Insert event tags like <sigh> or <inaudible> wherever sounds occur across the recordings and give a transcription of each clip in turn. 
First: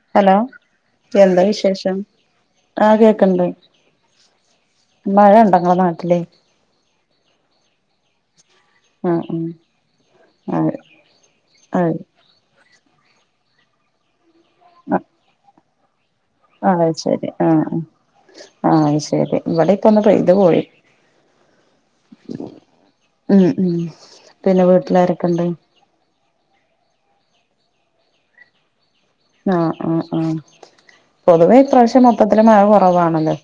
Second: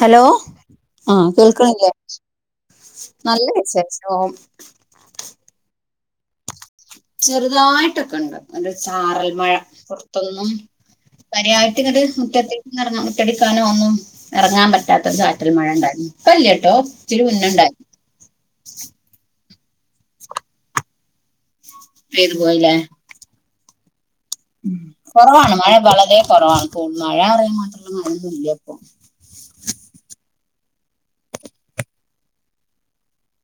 Hello ആഹ് എന്താ കേൾക്കണില്ലേ വിശേഷം ആ കേക്കണ്ട് നല്ല വിശേഷോ മഴ ഇണ്ടാങ്ങളെ നാട്ടില് ചെറുതായിട്ടൊക്കെ ഉണ്ട് ഒരു ആ ചാറൽ മഴ പുറത്തൊന്നും ആ പനിയായിട്ട് ആ ഇങ്ങട് മുറ്റത്തേക്ക് ഇറങ്ങ മുറ്റടിക്കാനോ ഒന്നും ഇറങ്ങാൻ പറ്റാത്തെരു ചാറ്റൽ മഴ ഉണ്ടായിരുന്നു ഇപ്പയില്ലാട്ടോ ഇച്ചിരി മുന്നെണ്ടായി ആഹ് അതുശെരി ഇവിടെപ്പെന്ന് പെട്ട് പോയി പേര് പോയില്ലേ ഉം ഉം പിന്നെ വീട്ടിലാരൊക്കെണ്ട് കൊറവാണ് മഴ വളരെ കുറവാണ് മഴ പറയൻ മാത്രമ മനൊന്നുംല്ല ഇപ്പൊ ആഹ് ആ ആ പൊതുവേ ഇ പ്രാവശ്യം മൊത്തത്തില മഴ കുറവാണല്ലോ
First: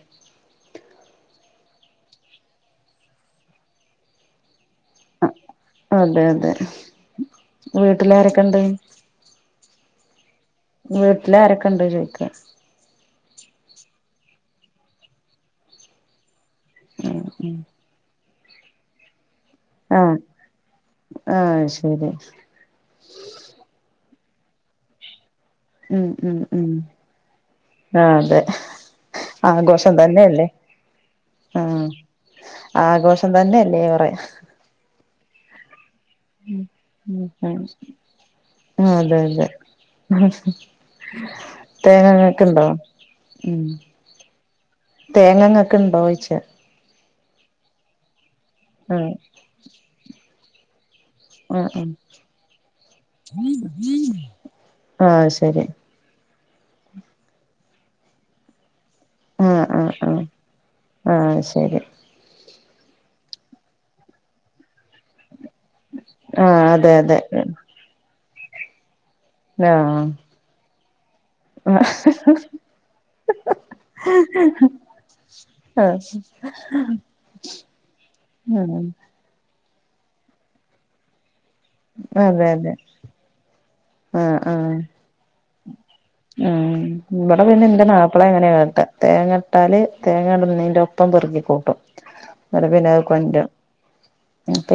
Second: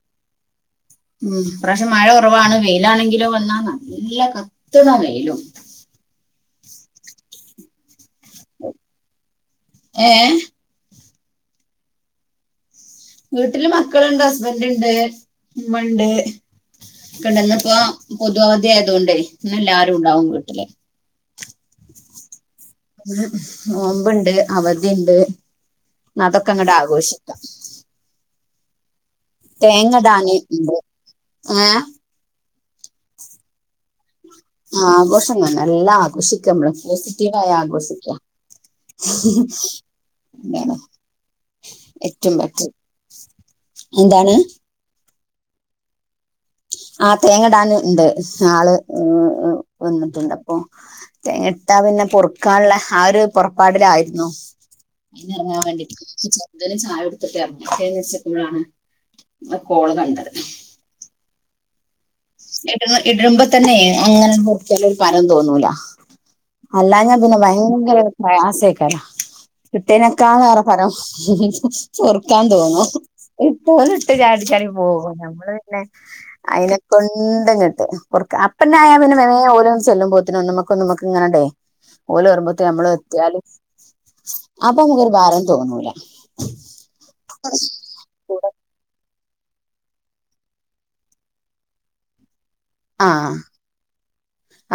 ഉം പ്രാവശം മഴ കുറവാണ് വെയിലാണെങ്കിലോ വന്നാ നല്ല കത്തുന്ന വെയിലും അതെ അതെ വീട്ടിലാരൊക്കെണ്ട്? ഏ വീട്ടിലാരൊക്കെണ്ട് ചോദിക്ക? വീട്ടില് മക്കളുണ്ട് ഹസ്ബൻറ്ണ്ട് ഉമ്മണ്ട്. കണ്ട് ന്നപ്പൊ പൊതു അവധി ആയതുകൊണ്ടെയ് ഇന്നെല്ലാരും ണ്ടാവും വീട്ടില്. ആഹ് അത് ശരി നോമ്പ്ണ്ട് അവധിണ്ട് അതൊക്കെ ങ്ങട്ട് ആഘോഷിക്കാം ആഹ് അതെ ആഘോഷം തേങ്ങ ഇടാന് തന്നെയല്ലേ ഉണ്ട് ഏഹ് ആഹ് ആഘോഷം തന്നെല്ലേ ഏറെ- ആ ആഘോഷം തന്നെ എല്ലാം ആഘോഷിക്ക മ്മള് ഉം പോസിറ്റീവ ആയി ഉം ആഘോഷിക്കാം ആഹ് അതെ അതെ ഉം എന്താണ് ഏറ്റവും തേങ്ങങ്ങക്ക്ണ്ടോ ബെറ്റർ ഉം എന്താണ് തേങ്ങ ങ്ങക്ക്ണ്ടോയിച്ച? ആഹ് തേങ്ങടാന് ണ്ട് ആള് ആഹ് ഏ വന്നിട്ടുണ്ട് അപ്പൊ ആഹ് തെങ്ങട്ടാ ആഹ് പിന്നെ പൊറുക്കാൻള്ള ആ ഒരു പൊറപ്പാടിലായിരുന്നു. ആഹ് അയിന് എറങ്ങാൻ ശരി വേണ്ടിട്ട് <unintelligible> തിന് ചായ കൊടുത്തിട്ട് <unintelligible> ക്കുമ്പോഴാണ് ങ്ങട ആഹ് കോള് ആഹ് ആഹ് കണ്ടത് ആഹ് അത് ശരി എടൂ ഇടുമ്പോ തന്നെ അങ്ങനെ നുറുക്കിയാലൊരു ഫലം തോന്നൂല. ആഹ് അതെ അല്ലാ അതെ ഞാൻ പിന്നെ ഭയങ്കര പ്രയാസയിക്കരാ ആഹ് ഇട്ടേനെക്കാളെറെ പരം പൊറുക്കാൻ തോന്നും ഇട്ടോല്ട്ട് ചാടിച്ചാടി പോകും നമ്മള് പിന്നെ ആഹ് ശരി കൊണ്ട്ങ്ങട്ട് പൊർ അപ്പന്നെ ആയാ പിന്നെ വേനേ ഓരോ ചെല്ലുമ്പോത്തിനും ഒന്നുമക്ക ഒന്നുമക്ക് ങ്ങനടെയ് ഓല് അതെ വരുമ്പോത്തിന് അതെ അമ്മള് എത്തിയാലും ആഹ് ആഹ് തോന്നൂല ആഹ് ഇബടെ പിന്നെ ന്റെ നാ അപ്പളെ കൂടെ എങ്ങനെയാട്ട തേങ്ങട്ടാല് തേങ്ങ ഇടുന്നയിന്റൊപ്പം പെറുകി ക്കൂട്ടും അപ്പ പിന്നെ അത് കൊണ്ട്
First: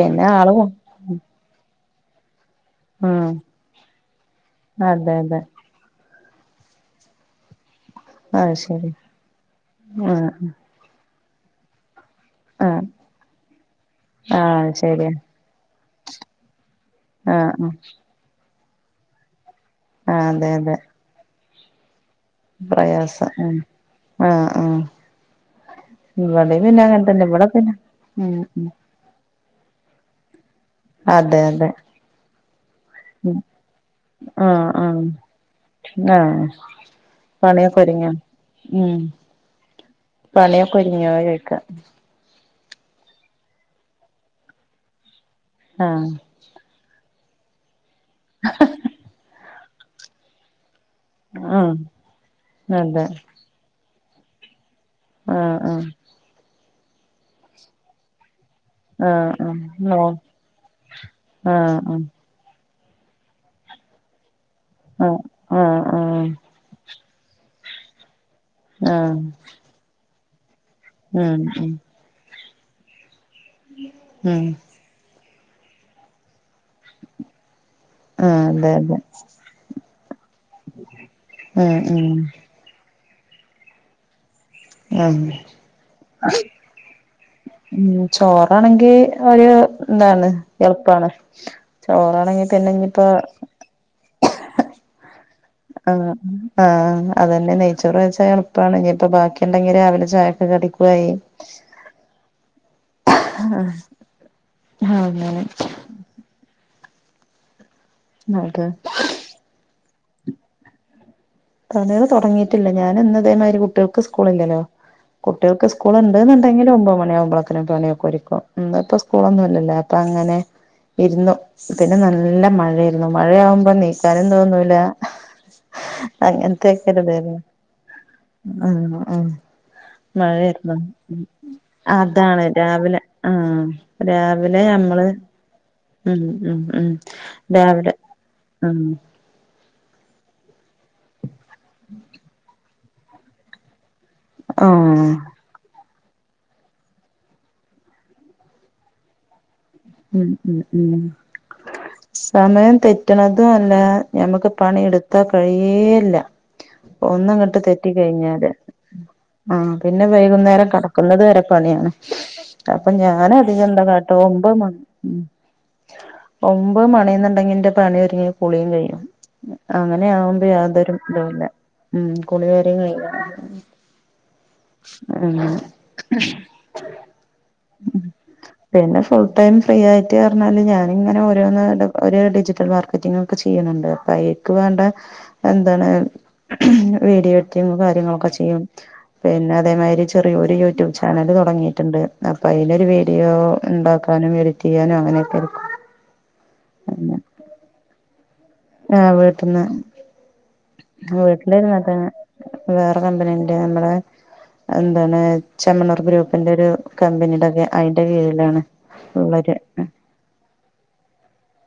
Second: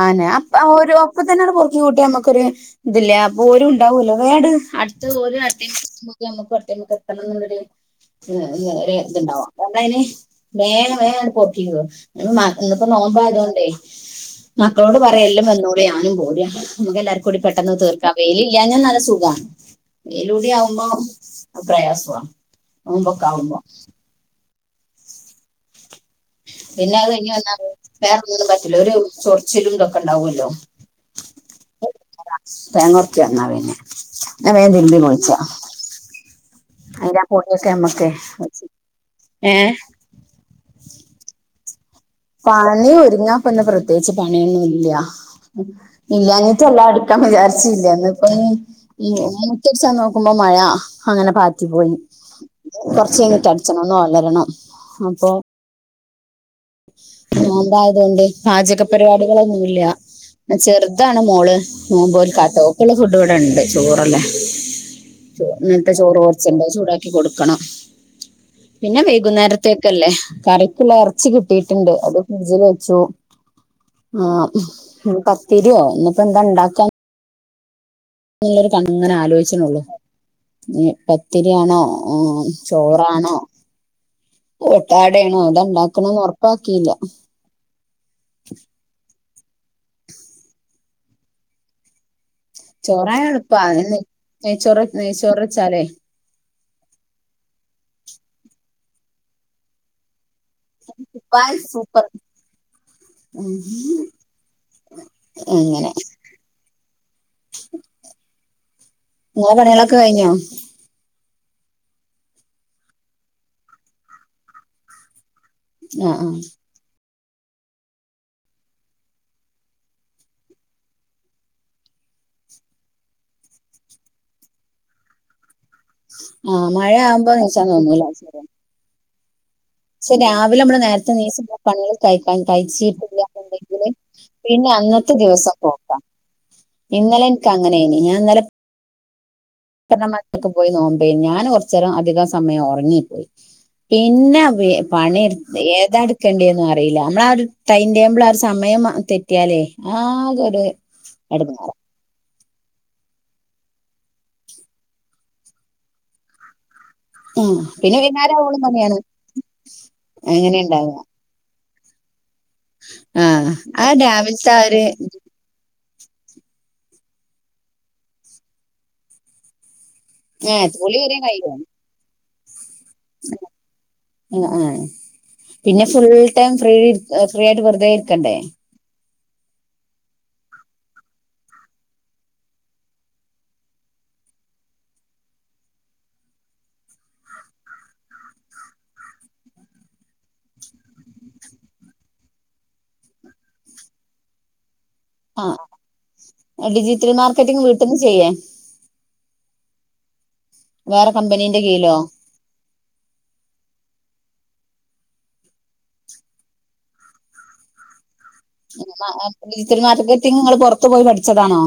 ആഹ് നാ പ്പ ഒരു അപ്പൊ തന്നെ ങ്ങ്ട് പെറുക്കി കൂട്ടി മ്മക്കൊരു ഇതില്ലേ ആഹ് അപ്പൊ ഒരു ണ്ടാവോല്ലോ വേങ്ങട് അതെ അടുത്തത് ഓര് അതെ നമ്മക്ക് നമ്മക്കും അടുത്തേമ്മക്ക് എത്തണന്ന്ള്ളൊരു അത് ശരി രെ ത്ണ്ടാവാ കണ്ട അയിന് ആഹ് വേഗ വേഗം അങ്ങ്ട് പൊറുക്കിക്കൊ മ ആഹ് ഇന്ന്പ്പോ നോമ്പയതൊണ്ടേയ് ആഹ് മക്കളോട് ശരിയാ പറയ എല്ലാം വന്നൂടി ഞാനും പോരാ മ്മക്കെല്ലാർക്കുംകൂടി ആഹ് ആഹ് പെട്ടന്ന് തീർക്കാം വെയില് ഇല്ലാഞ്ഞാൽ നല്ല സുഖ ആഹ് അതെ വെയിലൂടെ ആവുമ്പോ പ്രയാസവാ പ്രയാസ ഉം ആഹ് ആഹ് ഇവടെ പിന്നെ അങ്ങനെ തന്നെ ഇവിടെ പിന്ന ഉം ഉം <unintelligible> ചിലും ന്തൊക്കെണ്ടാവല്ലോ അതെ അതെ തേങ്ങുർക്കി ഉം വന്നാ പിന്നെ ഞാൻ ആഹ് വേം തിര്മ്പി ആഹ് കുളിച്ച ആഹ് അയിന്റാ പൊടിയൊക്കെ പണിയൊക്കെ ഒരുങ്ങിയോ നമ്മക്കെയ് <unintelligible> ഉം ഏഹ് പണിയൊക്കെ ഒരുങ്ങിയോ ചോയ്ക്ക പണി ഒരുങ്ങാപ്പിന്ന പ്രത്യേകിച്ച് പണിയൊന്നും ഇല്ല ആഹ് ഇല്ലാഞ്ഞിട്ടല്ല അടി ടിക്കാം വിചാരിച്ചില്ല ന്ന്പ്പൊ ഇനി മുറ്റടിച്ചം നോക്കുമ്പോ മഴ അങ്ങനെ പാറ്റി ആഹ് പോയി അതെ കൊറച്ചയ്ഞ്ഞിട്ട് അടിച്ചണം ഒന്ന് ഒലരണം അപ്പൊ ആഹ് ആഹ് നോമ്പായതൊണ്ട് പാചക ആഹ് ആഹ് പരിപാടികളൊന്നുമില്ല നോ പിന്ന ചെറുതാണ് മോള് ആഹ് ആഹ് <unintelligible> ക്കാട്ടോ നമക്കുള്ള ഫുഡ് ഇവിടെ ഉണ്ട് ചോറല്ലേ ആഹ് ആഹ് ഇന്നത്തെ ചോറ് ആഹ് കുറച്ചുണ്ട് അത് ചൂടാ ക്കി കൊടുക്കണം പിന്നെ ആഹ് വൈകുന്നേരത്തെക്കല്ലേ കറിക്കുള്ള ഇറച്ചി കി ഉം ഉം <unintelligible> അത് ഫ്രിഡ്ജിൽ വെച്ചു ഉം ആഹ് <unintelligible> ത്തിരിയൊ ഇന്നിപ്പോ എന്താ ഇണ്ടാക്കാൻ ആഹ് ഉള്ളൊരു അതെ അതെ കൺങ്ങനെ ആലോചിച്ചണുള്ളൂ ഇന്ന് ഉം പത്തിരിയാണോ ഉം ചോറാണോ, ഉം ഓട്ടാടണോ, അത്ണ്ടാക്കണന്ന് ഉറപ്പാക്കിയില്ല. ഉം ചോറാണെങ്കി ഒരു എന്താണ്, എളുപ്പാണ് ചോറാണെങ്കി- പിന്നെ ഇനിയിപ്പോ ചോറാണ് എളുപ്പണു നെയ്ചോറ്- ആഹാ.. ആഹ് അതന്നെ നെയ്ച്ചോറ് വച്ച എളുപ്പാണ് ഇനിയിപ്പ ബാക്കി ഉണ്ടെങ്കില് രാവിലെ ചായൊക്കെ കടി- ആയ് സൂപ്പർ. ഉം അങ്ങനെ. ഉം. <inaudible> ന്നിട്ട്. നിങ്ങളെ പണികളൊക്കെ കഴിഞ്ഞോ? പണികൾ തുടങ്ങിയിട്ടില്ല, ഞാൻ ഇന്നതേമാതിരി കുട്ടികൾക്ക് സ്കൂള ഇല്ലല്ലോ? കുട്ടികൾക്ക് സ്കൂള ആ ആ ഉണ്ടന്നുണ്ടെങ്കിൽ ഒമ്പത് മണിയാവുമ്പളേ- അ പണിയൊക്കെ ഒരുക്കും ഇപ്പ സ്കൂളൊന്നും ഇല്ലല്ലേ അപ്പോ അങ്ങനെ. ഇരുന്നു പിന്നെ നല്ല മഴായിരുന്നു. മഴയാകുമ്പോ നീക്കാനും തോന്നൂല. ആ മഴ അങ്ങനത്തക്കരുതല്ല. ആവുമ്പോ നീച്ചാൻ തോന്നൂല ആഹ, ആഹ, പക്ഷെ രാവിലെ മഴായിരുന്നു നമ്മള് നേരത്തെ നീച്ച് പണികൾ കഴിക്കാൻ അതാണ് രാവിലെ. ആഹാ, കഴിച്ചിട്ടില്ലാന്നുണ്ടെങ്കില് രാവിലെ പിന്നെ നമ്മള്, അന്നത്തെ ദിവസം പോക്കാ ഉം.. ഇന്നലെ എനിക്ക് രാവിലെ, അങ്ങനെനി ഉം... പക്കെ പോയി നോമമ്പ ഞാൻ- കുറച്ച നേരം അധികം സമയം ഉറങ്ങി. പിന്നെ ആഹ് പണി- ഏതാ എടുക്കണ്ടന്നും അറിയില്ല, നമ്മള ഒരു ടൈം ടേബിൾ ആഹാ സമയം തെറ്റിയാലേ- ഉം ആകെ ഉം ഒരൂ ഉം എടങ്ങേറാ. സമയം തെറ്റണതും അല്ല, ഞമ്മുക്ക് പണി എടുത്താൻ കഴിയേയില്ല. ഒന്നിങ്ങ്ട്ട് ഉം പിന്നെ വൈന്നേരം തെറ്റിക്കഴിഞ്ഞാല്. ആവോളം പണിയാണ് ആഹ പിന്നെ അങ്ങനെ വൈകുന്നേരം- ഉണ്ടാവുക കിടക്കുന്നത് വരെ പണിയാണ്. അപ്പോ ഞാൻ ആഹ് അധികെന്ത ആ കാട്ടാ രാവിലത്തെ ഒമ്പത് ആ മണി - ഒരു ഉം ഒമ്പത് മണിന്നുണ്ടെങ്കിന്റെ പണി- ഒരുങ്ങം കുളിയും കഴിയും. അങ്ങനെയ ആകുമ്പോ- ഏഹ് യാതൊരു കുളി വരെ ഇതല്ല, ഉം കുളികാര്യങ്ങള- ആഹാ, ആഹ... അങ്ങനെ പിന്നെ ഫുൾ ടൈം ഫ്രീ, ഫ്രീ ആയിട്ട് വെറുതെ ഇരിക്കണ്ടേ. പിന്നെ ഫുൾ ടൈം ഫ്രീ ആയിട്ട്- പറഞ്ഞാല് ഞാനിങ്ങനെ ഓരോന്ന്, ഒരു ഡിജിറ്റൽ മാർക്കറ്റിംഗ്- ഒക്കെ ചെയ്യുന്നുണ്ട്. അപ്പോ അയക്ക് വേണ്ട- എന്താണ് വീഡിയോ എഡിറ്റിങ്- കാര്യങ്ങളൊക്കെ ചെയ്യും. പിന്നെ അതേമാതിരി ചെറിയൊരു- യൂട്യൂബ് ചാനല് തുടങ്ങിയിട്ടുണ്ട്. അപ്പോ അതിനൊരു വീഡിയോ- ഉണ്ടാക്കാനും, എഡിറ്റ്‌ ചെയ്യാനും അങ്ങനെ. ആഹാ ഡിജിറ്റൽ മാർക്കറ്റിങ് വീട്ടിൽന്ന് ചെയ്യേ? ആഹ് വീട്ടിൽന്ന്, വേറെ കമ്പനീന്റെ കീഴിലോ വീട്ടിലായിരുന്നുതന്നെ. വേറെ കമ്പനിയൻറെ നമ്മടെ- എന്താണ് ചെമ്മണൂർ ഗ്രൂപ്പിന്റെ ഒരു കമ്പനീടൊക്കെ അതിന്റെ- കീഴിലാണ്. ഉള്ളൊരു ഡിജിറ്റൽ മാർക്കറ്റിങ് നിങ്ങള്- പുറത്തു പോയി പഠിച്ചതാണോ?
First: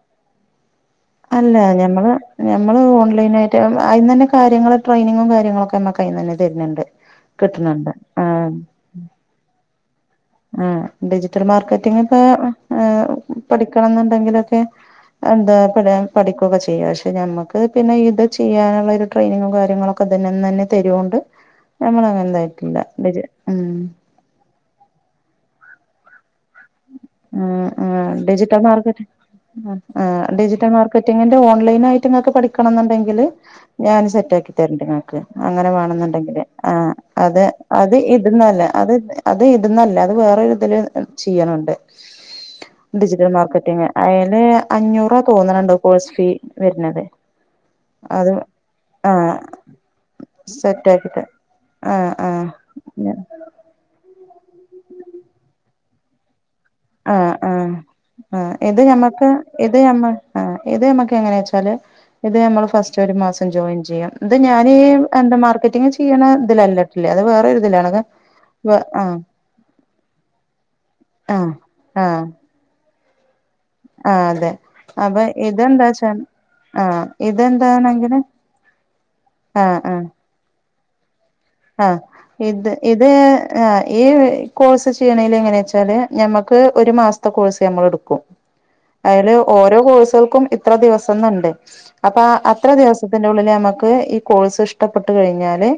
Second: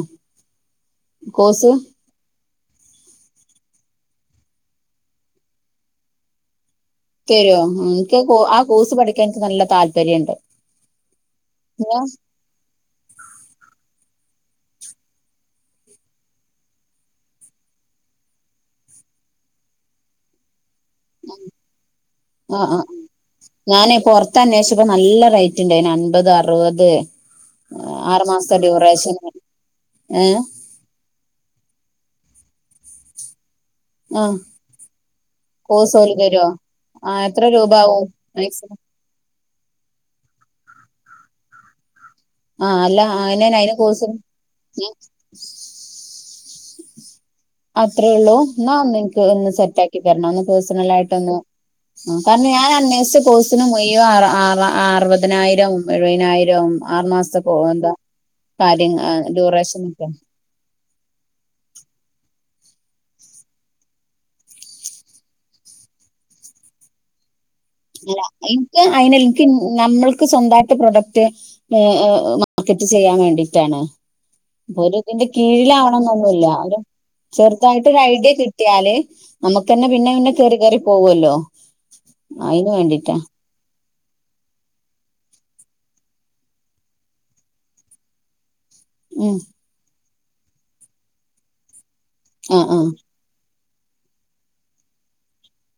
അല്ല കോഴ്സ് ഞമ്മള്- ഞമ്മള് ഓൺലൈനായിട്ട്, അതിന് തന്നെ കാര്യങ്ങൾ ട്രെയിനിങ്ങും, കാര്യങ്ങളൊക്കെ നമ്മുക്ക് അതിന്ന്- തന്നെ തരുന്നുണ്ട്. തരോ? കിട്ടുന്നുണ്ട് എനിക്ക് ആ കോഴ്സ് പഠിക്കാൻ എനിക്ക് നല്ല താല്- ആഹാ ഡിജിറ്റൽ മാർക്കറ്റിംഗ്- ഇപ്പോ പഠിക്കണം- എന്നുണ്ടെങ്കിലൊക്കെ- എന്താ പഠിക്കുകൊക്കെ ചെയ്യ. പക്ഷെ നമ്മക്ക് പിന്നെ ഇത്- ചെയ്യാനുള്ള ഒരു ട്രെയിനിങ്ങും, കാര്യങ്ങളൊക്കെ. ക്കൊതന്നന്നന്നെ തെരോണ്ട് നമ്മളങ്ങനെ എന്താ <unintelligible> ജ് <unintelligible> ഇതന്വേഷിച്ചപ്പൊ നല്ല റൈറ്റ് ഇണ്ടായിന് അൻപത് അറുപത് ആഹ് ആഹ് ആറു മാസത്തെ ഡിജിറ്റൽ മാർകറ്റ് ഡ്യൂറേഷൻ ആഹ് ഏ ഡിജിറ്റൽ മാർ ക്കറ്റിങ്ങിന്റെ ഓൺലൈൻ ആയിട്ട് ഇങ്ങക്ക് പഠിക്കണംന്നുണ്ടെങ്കില് ഞാൻ ആ സെറ്റാക്കി തരണ്ട് ഇങ്ങക്ക് അങ്ങനെ കോഴ്സ് ഓല് വേണെന്നുണ്ടെങ്കില് തരുവോ ആഹ് ആ അത് എത്ര രൂപ അത് ആവും ഇത്‌ന്നല്ല മാക്സിമം അത് അത് ഇത്‌ന്നല്ല അത് വേറൊരിതില് ചെയ്യണ്‌ണ്ട് ആ അല്ല ഡിജിറ്റൽ അതിന് അതിന് മാർക്കറ്റിങ് കോഴ്സിന് അയിന് അഞ്ഞൂറ തോന്നണ്‌ണ്ട് കോഴ്സ് ഫീ വര്ണത് അത്രയേ ഉള്ളൂ എന്നാ ഒന്ന്ൻക്ക് അതൊന്ന് സെറ്റാക്കി തരണം ഒന്ന് സെറ്റ് ആക്കിട്ട് പേഴസണലായിട്ടൊന്ന് ആഹ് കാരണം ഞാൻ അന്വേഷിച്ച കോഴ്സ് ത്തിന് മുയ്‌വൻ ആള ആറ ആറുപതിനായിരം എഴുപതിനായിരവും ആറു ആഹ് മാസ കോ ആഹ് എന്താ ആഹ് ഇത് കാര്യം ആഹ് ഞമ്മക്ക് ഇത് ഡ്യൂറേഷൻ ഞമ്മ ഒക്കെ ആഹ് ഇത് നമ്മക്ക് എങ്ങനെച്ചാല് ഇത് നമ്മള് ഫസ്റ്റ് ഒരു മാസം ജോയിൻ ചെയ്യാ ഇത് ഞാന് ഈ എന്താ മാർക്കറ്റിംഗ് ചെയ്യണ ഇതിലല്ല ഇല്ല അത് വേറൊരു ഇതിലാണ് ഇല്ല ഇൻക്ക് അയിന് ഇൻക്ക് നമ്മൾക്ക് സ്വന്തായിട്ട് പ്രൊഡക്റ്റ് ആഹ് ഏഹ് ആഹ് ഏഹ് മാക്കറ്റ് ചെയ്യാൻ വേണ്ടിട്ടാണ് ആഹ് അതെ അപ്പൊ ഒര് ഇതിന്റെ കീഴിലാവണംന്നൊന്നുല്ല ഒരു ആഹ് ചെറുതായിട്ട് ഒരു ഇതെന്താണെങ്കില് ഐഡിയ കിട്ടിയാല് ആഹ് നമ്മക്കന്നെ ആഹ് പിന്നെ പിന്നെ കയറി കയറി പോകൊല്ലോ ആഹ് ഇത് ഇത് ആഹ് ഈ കോഴ്സ് ചെയ്യണേല് എങ്ങനേച്ചാല് ഞമ്മക്ക് ഒരു മാസത്തെ കോഴ്സ് നമ്മള് എടുക്കും അയില് ഉം ഓരോ കോഴ്സുകൾക്കും ഇത്ര ദിവസംന്നുണ്ട് അപ്പൊ ആ അത്ര ആ ദിവസം ന്റെ ഉള്ളില് നമ്മക്ക് ഈ കോഴ്സ് ഇഷ്ടപ്പെട്ട് കഴിഞ്ഞാല്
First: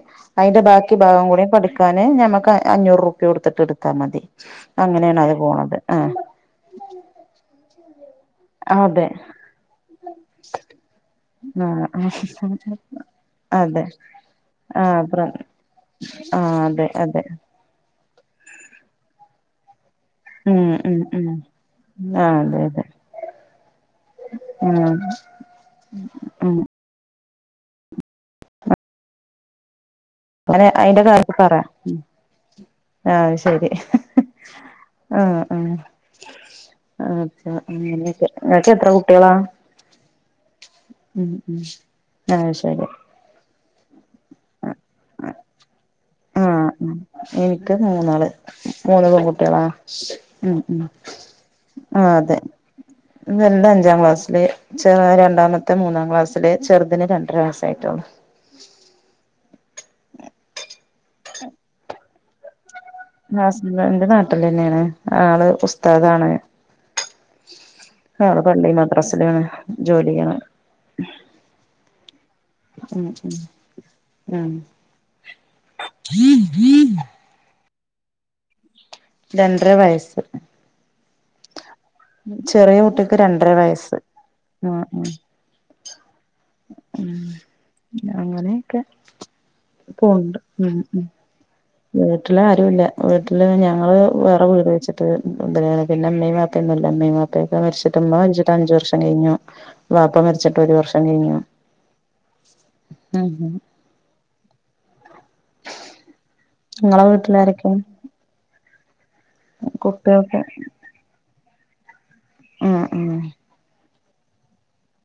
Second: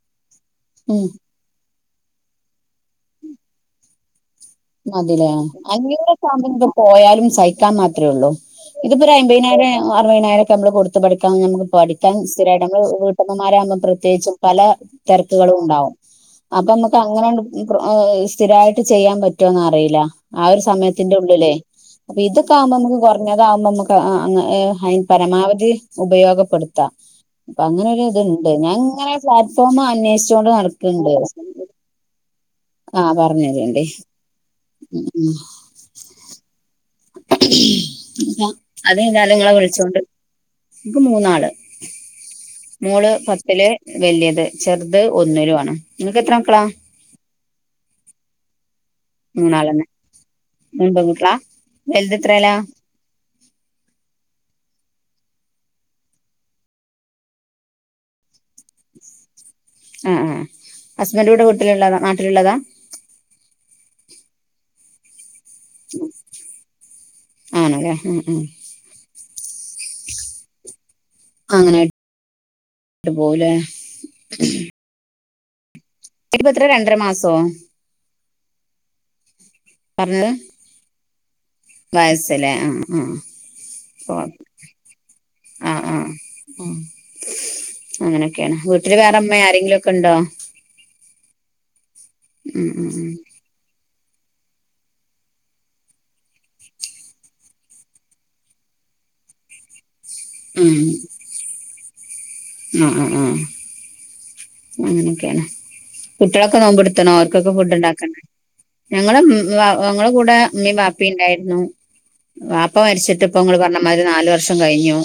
അയിന്റെ ബാക്കി ഉം ഭാഗം കൂടി പഠിക്ക ക്കാന് ഞമ്മക്ക് അഞ്ഞൂറ് ഉർപ്യ കൊടുത്തിട്ട് ഇടുത്താ മതി മതി അങ്ങനെയാണ് ലേ അത് പോണത് ആഹ് അഞ്ഞൂറ് ഇപ്പ <unintelligible> പോയാലും സഹിക്കാൻ മാത്രെ ഉള്ളൂ ഇതിപ്പോ അതെ ഒരു അയ്മ്പീനായിരം അറുപതിനായിരൊക്കെ നമ്മള് കൊടുത്ത് പഠിക്കാൻ നമ്മക്ക് ആഹ് പഠിക്കാൻ സ്ഥിരായിട്ട് നമ്മള് വീ ട്ടമ്മമാരാകുമ്പം അതെ പ്രത്യേകിച്ചും പല ആഹ് പ്ര തെരക്കുകളും ഉണ്ടാവും ആഹ് അപ്പൊ അതെ നമ്മക്ക് അതെ അങ്ങനെ ആണ്ട് ഇനിപ്പൊ അഹ് സ്ഥിരായിട്ട് ചെയ്യാൻ പറ്റോന്നറിയില്ല ആ ഒരു ഉം ഉം സമയത്തിന്റെ ഉം ഉള്ളിലേ അപ്പൊ ആഹ് ഇതൊക്കെ അതെ ആകുമ്പോ അതെ നമ്മക്ക് കൊറഞ്ഞതാകുമ്പ നമ്മക്ക് ആഹ് അങ്ങ ഏഹ് ഉം അയിന് പരമാവധി ഉം ഉപയോഗപ്പെടു ത്ത. അപ്പ അങ്ങനെ ഒര് ഇത്ണ്ട് ഞാൻ ഇങ്ങനെ പ്ലാറ്റ്ഫോമ് അന്വേഷി ഇപ്പൊങ്ങനെ അയിന്റെ കാര്യത്ത് പറിയ ആ ആഹ് പറഞ്ഞ് ശരി തരേണ്ടി ആഹ് ആഹ് ആച്ചാ അങ്ങനെയക്കെ അൻക്ക് എത്ര കുട്ടിയളാ? ഇൻക്ക് മൂന്നാള് ശരി മോള് പത്തില് വല്ല്യത്, ചെർത് ഒന്നിലു ആണ്. ഇങ്ങക്ക് എത്ര മക്കളാ? ഇൻക്ക് മൂന്നാള് മൂന്ന് പെൺകുട്ടികളാ മൂന്നാളന്നെ ഉം ഉം മൂന്ന് പെൺകുട്ടികളാ വലുത് ആഹ് അതെ എത്രേലാ വൽത് അഞ്ചാം ക്ലാസ്സില് ചോ രണ്ടാമത്തെ മൂന്നാം ക്ലാസ്സില് ചെറുതിന് രണ്ടര വയസ്സ് ആയിട്ടുള്ളൂ ആഹ് ആഹ് അഹ് ഹസ്ബൻഡ് ഇവടെ വിട്ടില്ള്ളതാ നാട്ടില്ള്ളതാ ഹസ്ബൻഡ് നാട്ടിലന്നേണ് ആള് ഉസ്താദാണ് ആണ് ല്ലേ ആള് പള്ളി മദ്രസില് ജോലി ചെയ്യ്ണാണ് അങ്ങനെ ഉം ആയിട്ട് ഉം പോകുലെ ഉം <inaudible> <unintelligible> ഇപ്പത്രെ, രണ്ടര മാസോ? രണ്ടര വയസ്സ്. പറഞ്ഞത് വയസ്സല്ലേ ആ ചെറിയ ആ കുട്ടിക്ക് രണ്ടര വയസ്സ് ഉം ഉം. ആഹ് ആ. ഉം അങ്ങനെക്കേണ്. അങ്ങനെയൊക്കെ വീട്ടില് വേറെ അമ്മേ ആരെങ്കിലുക്കെ ഇണ്ടോ? പോണ്ട് ഉം ഉം വീട്ടില് ആരൂല്ല. വീട്ട ല് ഞങ്ങള് വേറെ വീട് വെച്ചിട്ട് എന്താണ് പിന്നെ ഇമ്മ ബാപ്പയൊന്നും ഇല്ല. ഇമ്മേം ബാപ്പേം <unintelligible> ഇമ്മ മരിച്ചിട്ട് അഞ്ചു വർഷം കഴിഞ്ഞു. വാപ്പ മരിച്ചിട്ട് ഒരു വർഷം കഴിഞ്ഞു. ഉം ഉം ഉം. ഉം അങ്ങനെക്കെണ്. കുട്ടികളൊക്കെ നിങ്ങളെ നോമ്പടുത്തണോ? ഓർക്കൊക്കെ വീട്ടിലാരൊക്കെ ഫുഡ് ഉണ്ടാക്കണ്ടെ? ഞങ്ങള ഞങ്ങളെ കൂടെ കുട്ടികൾക്ക് ഇമ്മേം ബാപ്പേം ഉണ്ടായിരുന്നു. ബാപ്പ ആഹ് മരിച്ചിട്ട് ഇപ്പ ങ്ങള് പറഞ്ഞമാതിരി നാല് വർ ഷം കഴിഞ്ഞു,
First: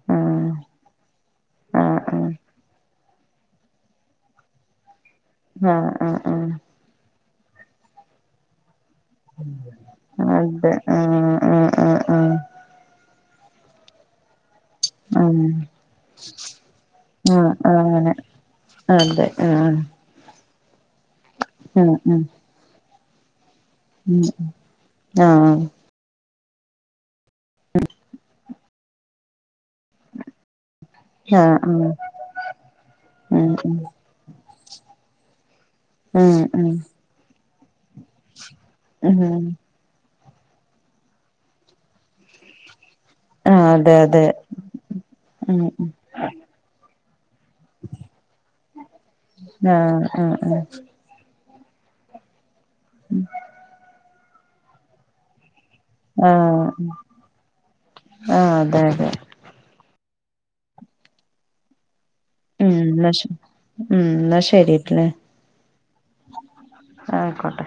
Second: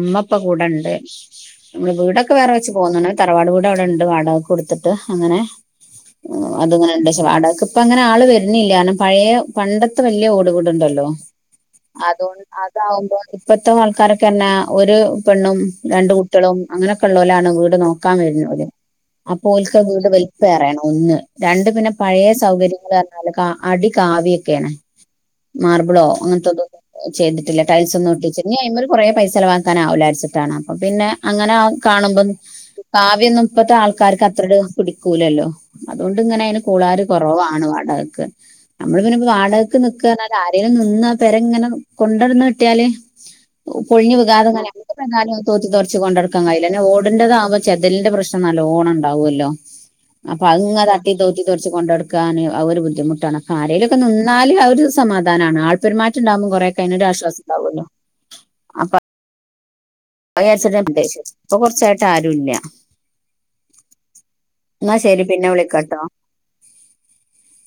ഉമ്മപ്പൊ ആഹ് കൂടെണ്ട്. ആഹ് വീടൊക്കെ വേറെ വെച്ച് പോന്ന്ണ്. തറവാട് വീട വ്ടണ്ട് വാടകക്ക് കൊടുത്തിട്ട് അങ്ങനെ. ആഹ് ആഹ് ആഹ് ആഹ് അതുങ്ങനെ എന്താച്ചാ വാടകക്ക് പ്പ അങ്ങനെ ആള് വരുന്നില്ലാനും. പഴെ പണ്ടത്തെ ആഹ് വല്ല്യ ഓട് അതെ വീടുണ്ടല്ലോ? ആഹ് ആഹ് ആഹ് അതൊണ് അത <unintelligible> ഇപ്പത്ത ആൾക്കാരൊ പിന്നെ ഒരു ആഹ് ആഹ് പെണ്ണും ആഹ് രണ്ട് കുട്ടളും അങ്ങനെയൊക്കെ ഇള്ളോലാണ് വീട് അങ്ങനെ നോക്കാൻ വരുന്നത്. അതെ അപ്പൊ ആഹ് ഓൽക്കാ വീട് വൽപ്പേറാണ് ഒന്ന്, രണ്ട് ആഹ് പിന്നെ ആഹ് ഉം പഴേ സൗകര്യങ്ങള <unintelligible> അടി കാവിയൊക്കേണ്. ആഹ് മാർബിളോ അങ്ങനത്തെതൊ <unintelligible> ചെയ്തിട്ടില്ല. ടൈൽസൊന്നും ഒട്ടിച്ച് ഞ് അയ്മല് കുറേ പൈസ ചെലവാ ക്കാനാവുല്ലാരിച്ചിട്ടാണ്. അപ്പൊ പിന്നെ ആഹ് അങ്ങനെ ആഹ് കാണുമ്പം കാവിയൊന്നും, ഉം ഇപ്പത്തെ ആൾക്കാർക്ക് അത്രട് പിടിക്കൂലല്ലോ? ഉം അതുകൊണ്ടിങ്ങനെ അതിന് ഉം കൂളാര് കൊറവാണ് വാട ക്ക് നമ്മള് ഉം പിന്നങ്ങനെ ഉം വാടക ക്ക് നിക്ക എന്ന ആരെലും നിന്നാ പര ഇങ്ങനെ കൊണ്ടടന്ന് കിട്ടിയാല്, ആഹ് അതെ പൊളിഞ്ഞു അതെ വികാതങ്ങനെ നിക്ക് പന്നാലും ഉം തോത്തിത്തുടച്ച് കൊണ്ടടുക്കാൻ കഴിയൂല്ല. ഓടിന്റെ താവുമ്പ ചെതലിന്റെ പ്രശ് നല്ലോണം ഉണ്ടാവോല്ലോ? ആഹ് ആഹ് അപ്പൊ ആഹ് അത്ങ്ങനെ തട്ടി തോത്തി തൊടച്ച് കൊണ്ടടുക്കാന് ആ ഒരു ബുദ്ദി ദ്ധിമുട്ടാണ്. അപ്പൊ ആരേലൊക്കെ നിന്നാല് അതൊരു സമാധാനാണ്. ആൾ പെരുമാറ്റണ്ടാവുമ്പോ ആഹ് കുറേക്ക അയിനൊരു ആശ്വാസ ഉണ്ടാവോല്ലോ. ആഹ് അതെ അതെ. <unintelligible> പ്പൊ കുറച്ചായിട്ട് ആരുല്ല്യ. ഉം ന്നാ ശ ഉം എന്നാ എന്നാ ശരിട്ടിലെ. ശരി പിന്നെ വിളിക്കാട്ടോ. ആയിക്കോട്ടെ.